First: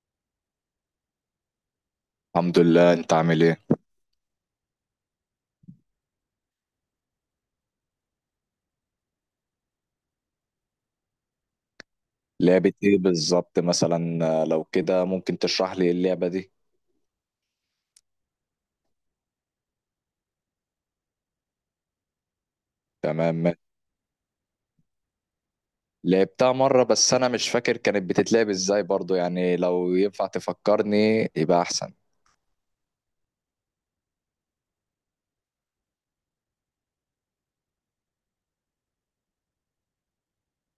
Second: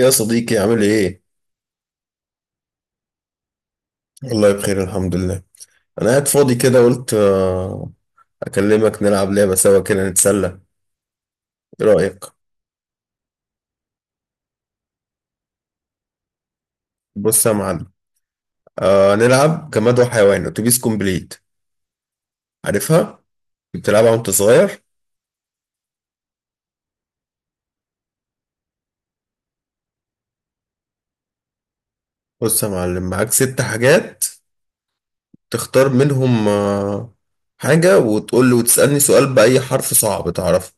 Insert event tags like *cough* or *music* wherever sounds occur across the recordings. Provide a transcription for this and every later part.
يا صديقي عامل ايه؟ الحمد لله، انت عامل ايه؟ والله بخير الحمد لله. انا قاعد فاضي كده قلت اكلمك نلعب لعبة سوا كده نتسلى. ايه رأيك؟ لعبة ايه بالظبط مثلا لو كده ممكن تشرح لي اللعبة دي؟ بص يا معلم. نلعب جماد وحيوان اتوبيس كومبليت. عارفها؟ تمام. بتلعبها وانت صغير؟ لعبتها مرة بس انا مش فاكر كانت بتتلعب ازاي برضو، يعني لو ينفع تفكرني يبقى احسن. بص يا معلم، معاك ست حاجات تختار منهم حاجة، وتقول لي وتسألني سؤال بأي حرف صعب تعرفه.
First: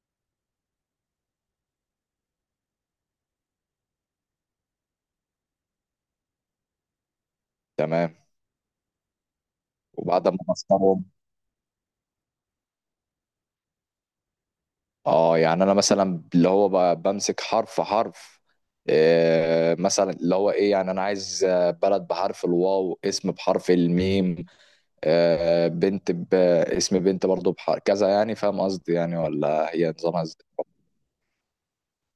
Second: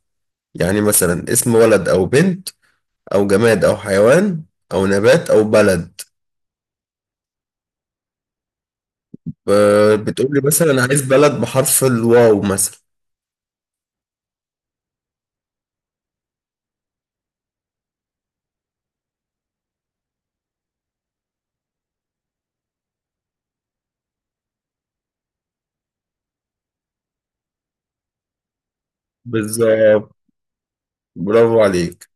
يعني مثلا اسم ولد او بنت، او جماد او حيوان، او نبات او بلد. تمام، وبعد ما بتقولي مثلا: انا عايز بختارهم بلد بحرف الواو مثلا. اه يعني انا مثلا اللي هو بمسك حرف حرف. مثلا اللي هو ايه، يعني انا عايز بلد بحرف الواو، اسم بحرف الميم. بنت اسم بنت برضو بحرف كذا، يعني فاهم قصدي؟ يعني ولا هي بالظبط، نظامها ازاي؟ برافو عليك.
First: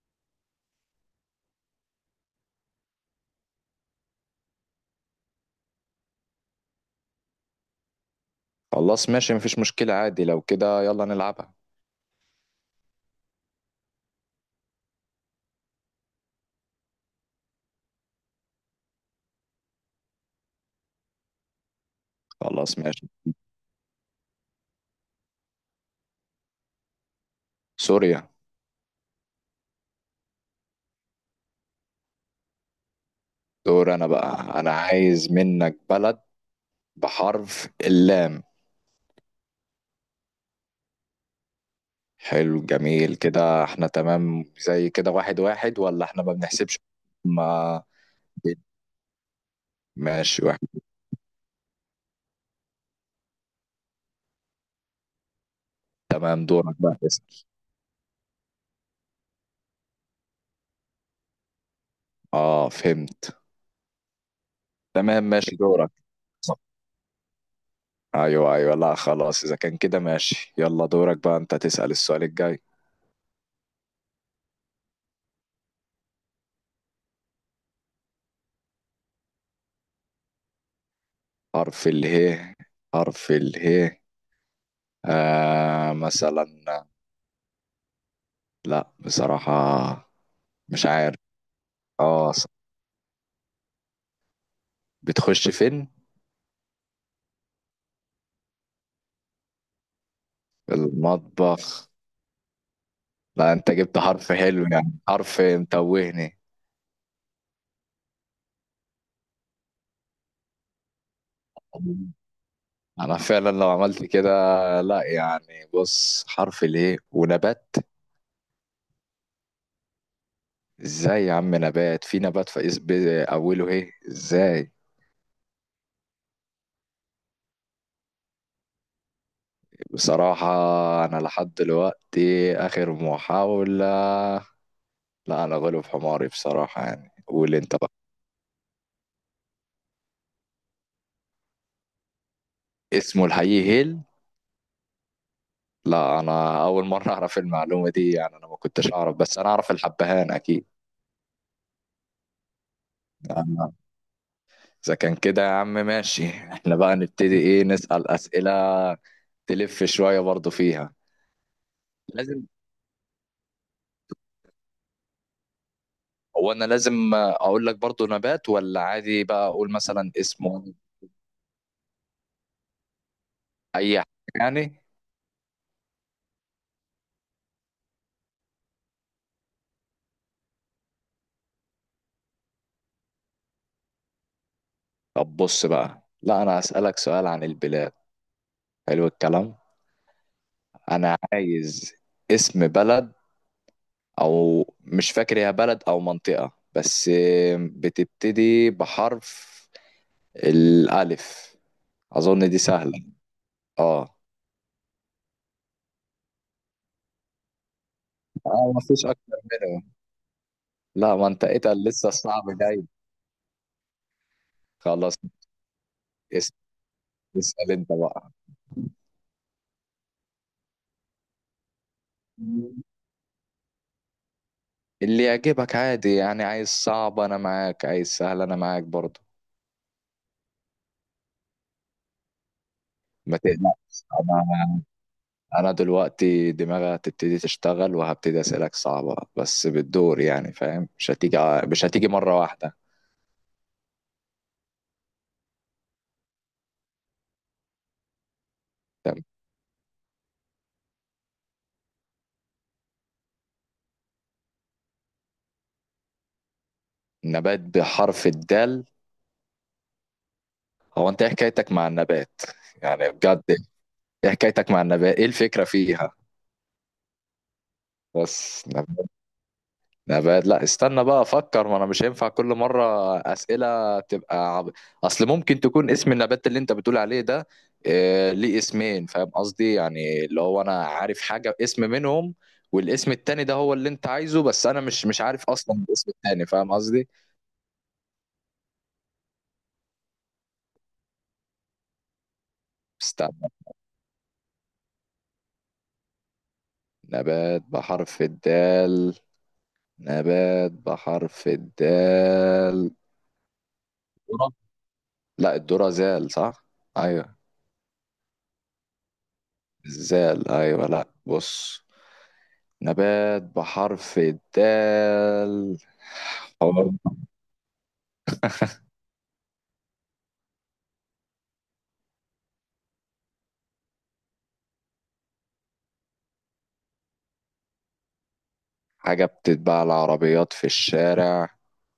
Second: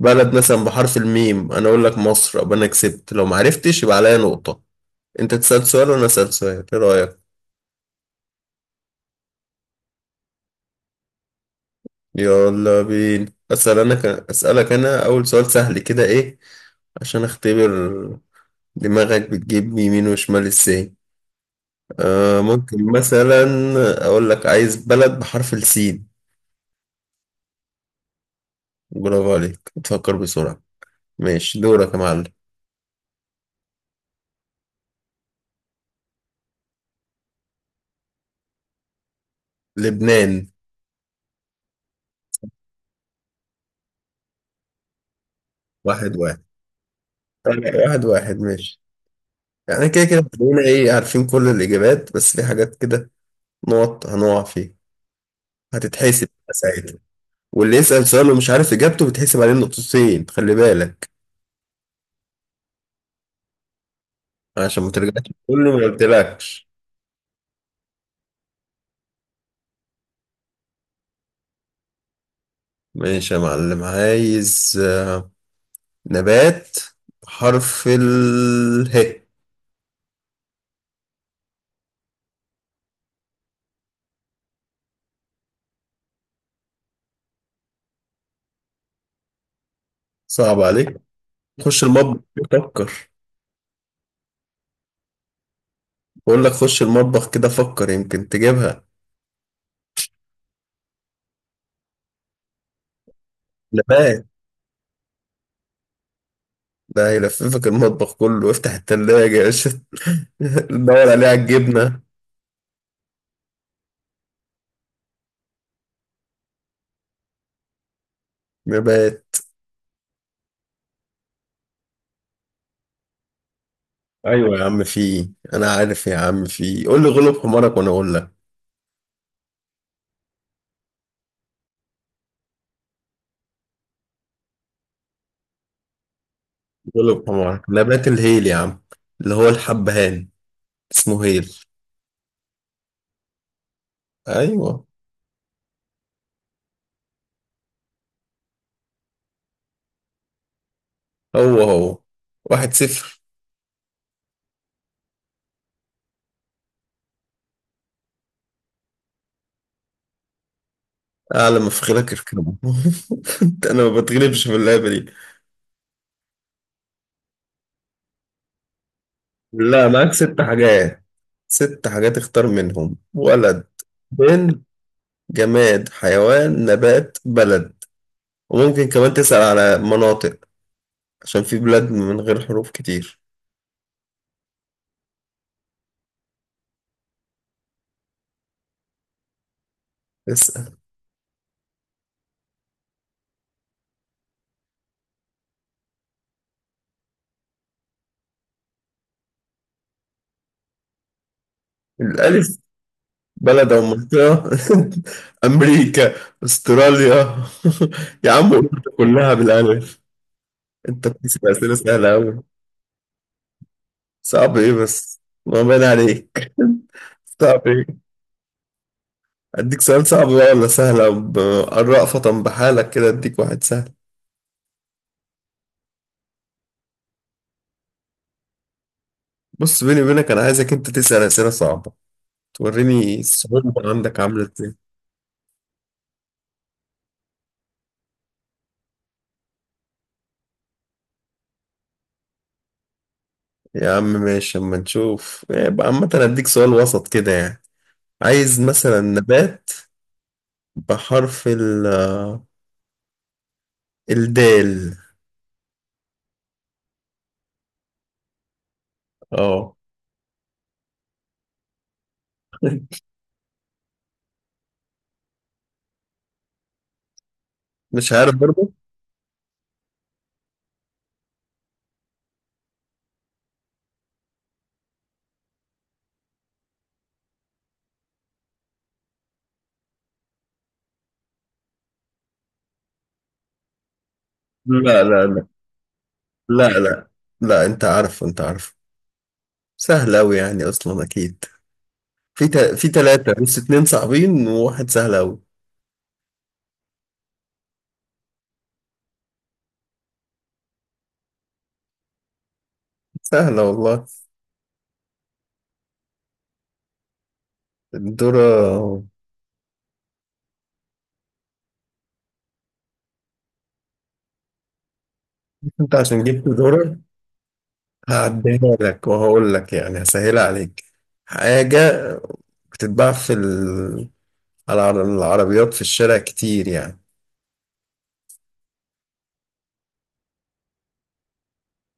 بلد مثلا بحرف الميم، انا اقول لك مصر ابقى انا كسبت، لو ما عرفتش يبقى عليا نقطة. انت تسأل سؤال وانا اسأل سؤال، ايه رأيك؟ خلاص، ماشي، مفيش مشكلة، عادي لو كده يلا نلعبها. يلا بينا. اسأل انا اسألك انا اول سؤال سهل كده، ايه عشان اختبر دماغك بتجيب يمين وشمال ازاي. خلاص ممكن ماشي. مثلا اقول لك: عايز بلد بحرف السين. سوريا. برافو عليك، تفكر بسرعة. ماشي دورك يا معلم. دور أنا بقى، أنا عايز منك بلد بحرف اللام. لبنان. حلو، جميل. كده احنا تمام؟ زي كده واحد واحد ولا واحد احنا ما واحد. بنحسبش؟ طيب، ما. واحد واحد ماشي. يعني كده كده ماشي هتلاقينا واحد. ايه، عارفين كل الإجابات، بس في حاجات كده نقط هنقع فيها، هتتحسب تمام، دورك بقى، ساعتها. اسأل. واللي يسأل سؤال ومش عارف إجابته بتحسب عليه نقطتين، خلي بالك، اه، فهمت. عشان ما ترجعش تمام ماشي تقول لي ما دورك. قلتلكش. ايوه ايوه، لا خلاص، اذا كان كده ماشي يلا دورك بقى انت تسأل السؤال الجاي. ماشي يا معلم، عايز نبات حرف اله. حرف اله. حرف اله. مثلا. لا، بصراحة صعب مش عليك. عارف. خش المطبخ. اه، فكر. بتخش فين؟ بقول لك خش المطبخ كده، فكر يمكن تجيبها. في المطبخ؟ لا انت جبت نبات حرف حلو، يعني حرف متوهني. ده هيلففك المطبخ كله، افتح التلاجة يا باشا *laughs* ندور عليه على الجبنة. انا فعلا لو عملت كده. لا يعني بص، حرف ليه ونبات؟ نبات. ازاي يا عم؟ نبات، في نبات، في اوله ايه ايوه يا ازاي؟ عم في إيه؟ انا عارف يا عم في إيه. قول لي غلب حمارك وانا اقول لك. بصراحة انا لحد دلوقتي اخر محاولة. لا، انا غلب حماري بصراحة، يعني غلب قول حمارك انت بقى. نبات الهيل يا عم، اللي هو الحبهان، اسمه هيل. اسمه الحقيقي هيل؟ ايوه. لا، انا اول مره اعرف المعلومه دي، يعني انا ما كنتش اعرف، بس انا اعرف الحبهان اكيد. هو هو. 1-0. أنا- اذا كان كده يا عم ماشي *laughs* احنا بقى نبتدي ايه، نسال اسئله. تلف شويه برضو فيها. اعلى ما في خيرك لازم. اركبه. *laughs* انا ما بتغلبش في اللعبة دي. هو انا لازم اقول لك برضو نبات، ولا عادي بقى اقول لا، مثلا معاك ست اسمه؟ حاجات، ست حاجات، اختار منهم ولد، اي حاجه. بنت، يعني. جماد، حيوان، نبات، بلد. وممكن كمان تسأل على مناطق، عشان في بلاد من غير حروف كتير. طب بص بقى، لا انا هسالك سؤال عن البلاد. حلو الكلام. اسأل. انا عايز اسم بلد، او مش فاكر هي بلد او منطقة بس، بتبتدي بحرف الالف. اظن الألف. دي سهلة. بلد أو اه. منطقة. *laughs* أمريكا، أستراليا *laughs* يا عم اه، أوروبا مفيش كلها اكتر منها. بالألف. أنت لا، ما انت بتسأل أسئلة اتقل لسه، سهلة أوي. الصعب جاي. صعب إيه خلاص. بس، ما بين اس- عليك. صعب اسأل إيه؟ انت بقى. أديك سؤال صعب بقى ولا سهلة؟ الرأفة بحالك كده، أديك واحد سهل. اللي يعجبك عادي، يعني عايز صعب انا معاك، عايز سهل انا معاك برضو. بص بيني وبينك، أنا عايزك أنت تسأل أسئلة صعبة، توريني ما الصعوبة تقلقش عندك عاملة إزاي. انا دلوقتي دماغي هتبتدي تشتغل وهبتدي اسالك صعبة، بس بالدور يعني فاهم، مش هتيجي مرة واحدة. يا عم ماشي، أما نشوف إيه. يبقى عامة أديك سؤال وسط كده يعني. عايز مثلا نبات بحرف الدال. نبات بحرف الدال. اه، هو انت ايه حكايتك مع النبات، يعني بجد؟ ايه حكايتك مع النبات؟ ايه الفكرة فيها؟ مش عارف بس برضه. نبات. نبات. لا، استنى بقى افكر، ما انا مش هينفع كل مرة اسئلة تبقى اصل ممكن تكون اسم النبات اللي انت بتقول عليه ده اه ليه اسمين، فاهم قصدي؟ يعني اللي هو انا عارف حاجة اسم منهم، والاسم التاني ده هو اللي انت عايزه، بس انا لا مش لا لا، عارف اصلا الاسم التاني، لا فاهم لا، قصدي؟ لا انت عارف، انت عارف، سهل اوي يعني اصلا، اكيد. في تلاتة، استنى. بس اتنين صعبين وواحد سهل اوي. نبات بحرف الدال. نبات بحرف الدال. سهلة والله. ذرة. لا، الذرة زال، صح؟ ايوه. الذرة. الزال، ايوه. لا بص، نبات بحرف الدال. انت عشان جبت حوار. ذرة، هعديها لك وهقول لك، يعني هسهلها عليك. حاجة بتتباع على العربيات في الشارع كتير يعني. حاجة بتتباع العربيات في الشارع؟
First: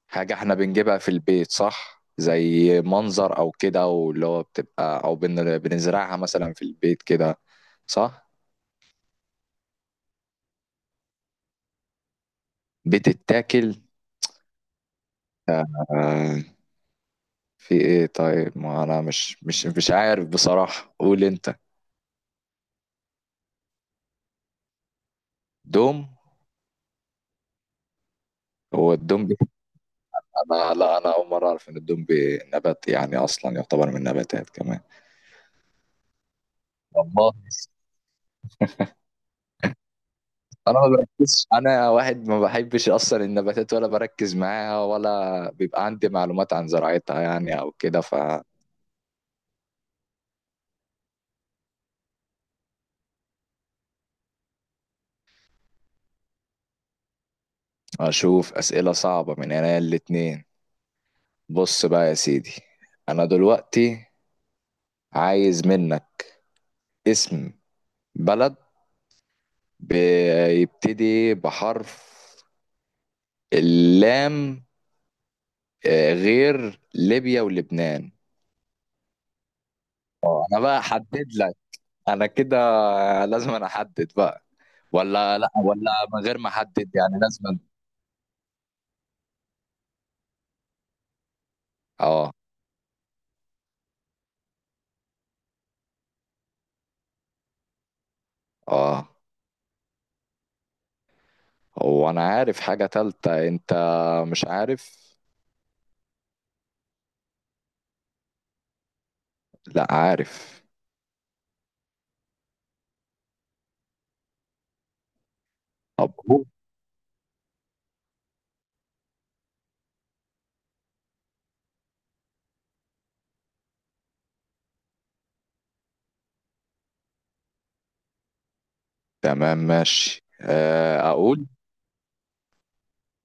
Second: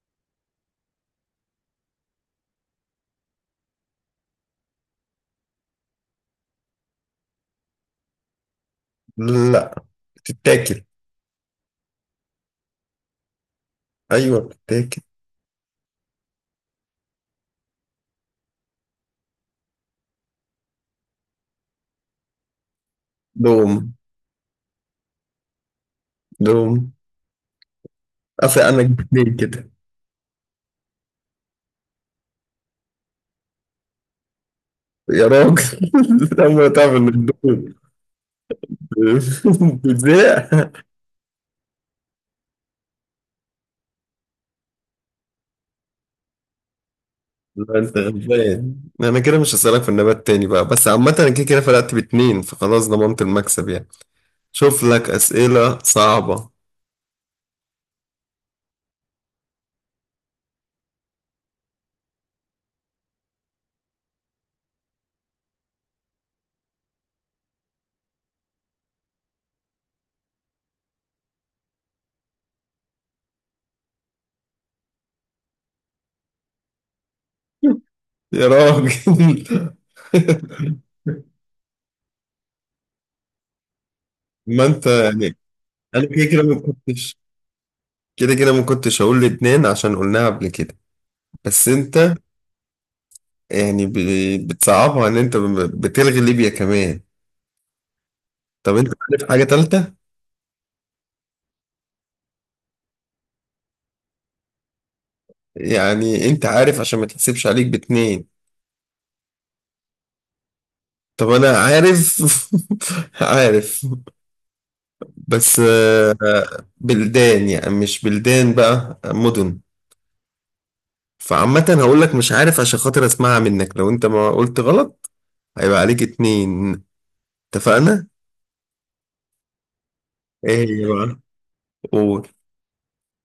حاجة احنا بنجيبها في البيت، صح؟ زي منظر او كده واللي هو بتبقى، او بنزرعها مثلا في البيت كده؟ صح. لا، بتتاكل. بتتاكل. ايوه بتاكل. آه. في ايه طيب؟ ما انا مش عارف بصراحة، قول انت. دوم. دوم. دوم. افي انا هو الدوم جبتين كده. لا، انا اول مره اعرف ان الدوم بي نبات، يعني اصلا يعتبر من النباتات كمان. يا راجل *laughs* لما تعمل والله الدوم بتزهق انا ما *laughs* بركزش، انا واحد ما بحبش اصلا النباتات ولا بركز معاها، ولا بيبقى عندي معلومات عن زراعتها يعني او لا انت كده. غلبان. انا كده مش هسألك في النبات تاني بقى، بس عامة انا كده كده فرقت باتنين، فخلاص ضمنت المكسب يعني. شوف لك اسئلة صعبة. فاشوف اسئله صعبه من هنا الاتنين. بص بقى يا سيدي، انا دلوقتي عايز منك اسم بلد بيبتدي بحرف اللام، غير ليبيا ولبنان. يا راجل *laughs* انا بقى احدد لك، انا كده لازم أنا احدد بقى، ما انت يعني. ولا لا، ولا انا من كده غير كده ما ما احدد؟ كنتش يعني لازم كده كده ما كنتش هقول لبنان عشان قلناها قبل كده. بس انت اه. يعني بتصعبها، ان انت بتلغي ليبيا كمان. طب انت اه. عارف حاجة تالتة؟ هو انا عارف حاجة تالتة، انت؟ مش عارف. يعني انت عارف، عشان ما تحسبش عليك باتنين. لا، عارف. طب انا عارف *laughs* عارف، بس طب قول. بلدان، يعني مش بلدان بقى، مدن. فعامة هقول لك مش عارف، عشان خاطر اسمعها منك، لو انت ما قلت غلط هيبقى عليك اتنين. اتفقنا؟ تمام ماشي، ايه هي بقى؟ اقول قول.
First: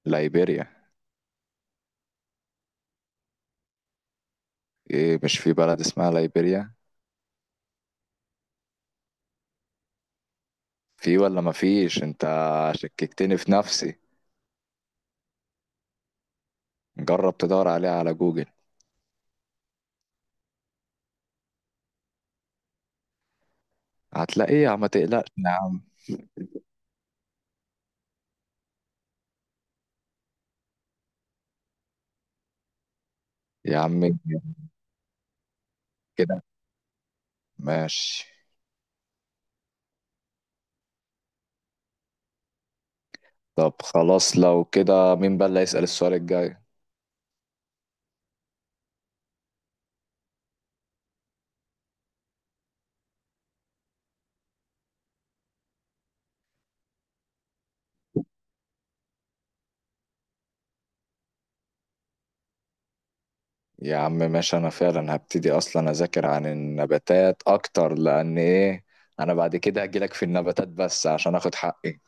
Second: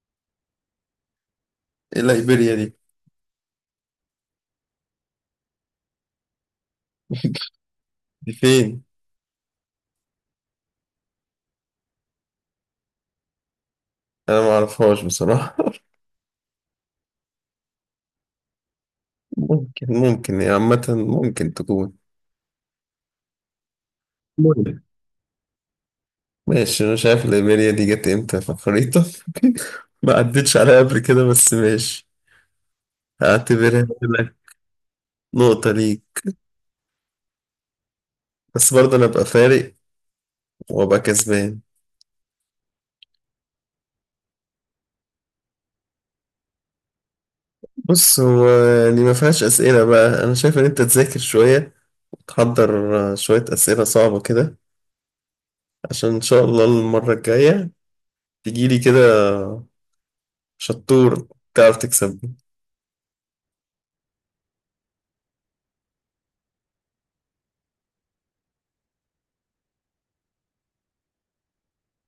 ليبيريا. ايه ليبيريا دي؟ ايه؟ مش في بلد اسمها ليبيريا؟ *laughs* دي فين؟ في ولا ما فيش؟ انت شككتني في نفسي. انا ما اعرفهاش بصراحة. جرب تدور عليها على جوجل، ممكن، يعني عامة، ممكن تكون، هتلاقيها مهم. ما تقلقش يا عم. ماشي، أنا شايف الإيميليا دي جت إمتى في الخريطة *laughs* ما عدتش عليها قبل كده، بس ماشي، يا هعتبرها عم لك نقطة ليك. كده ماشي. بس برضه أنا أبقى فارق وأبقى كسبان. طب خلاص لو كده مين بقى اللي هيسأل السؤال الجاي؟ بص هو يعني ما فيهاش أسئلة بقى. أنا شايف إن أنت تذاكر شوية، وتحضر شوية أسئلة صعبة كده، عشان إن شاء الله المرة الجاية تجيلي كده شطور، تعرف تكسبني. يا عم ماشي، انا فعلا هبتدي اصلا اذاكر عن النباتات اكتر، لان ايه، انا بعد كده هجيلك في النباتات بس عشان اخد حقي.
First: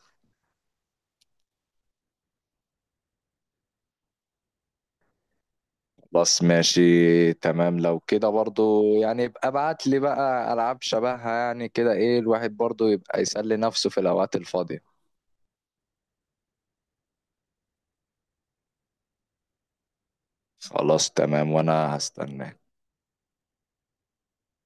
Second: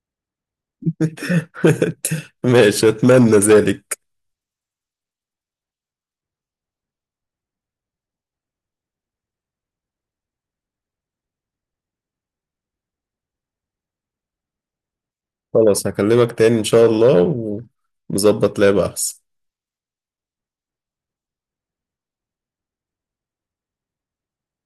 *laughs* ماشي، أتمنى ذلك. خلاص ماشي تمام، لو كده برضو يعني يبقى ابعت لي بقى العاب شبهها يعني كده، ايه الواحد برضو يبقى يسلي نفسه في الاوقات الفاضية. خلاص هكلمك تاني إن شاء الله، ونظبط لعبة أحسن. خلاص تمام، وانا هستناك.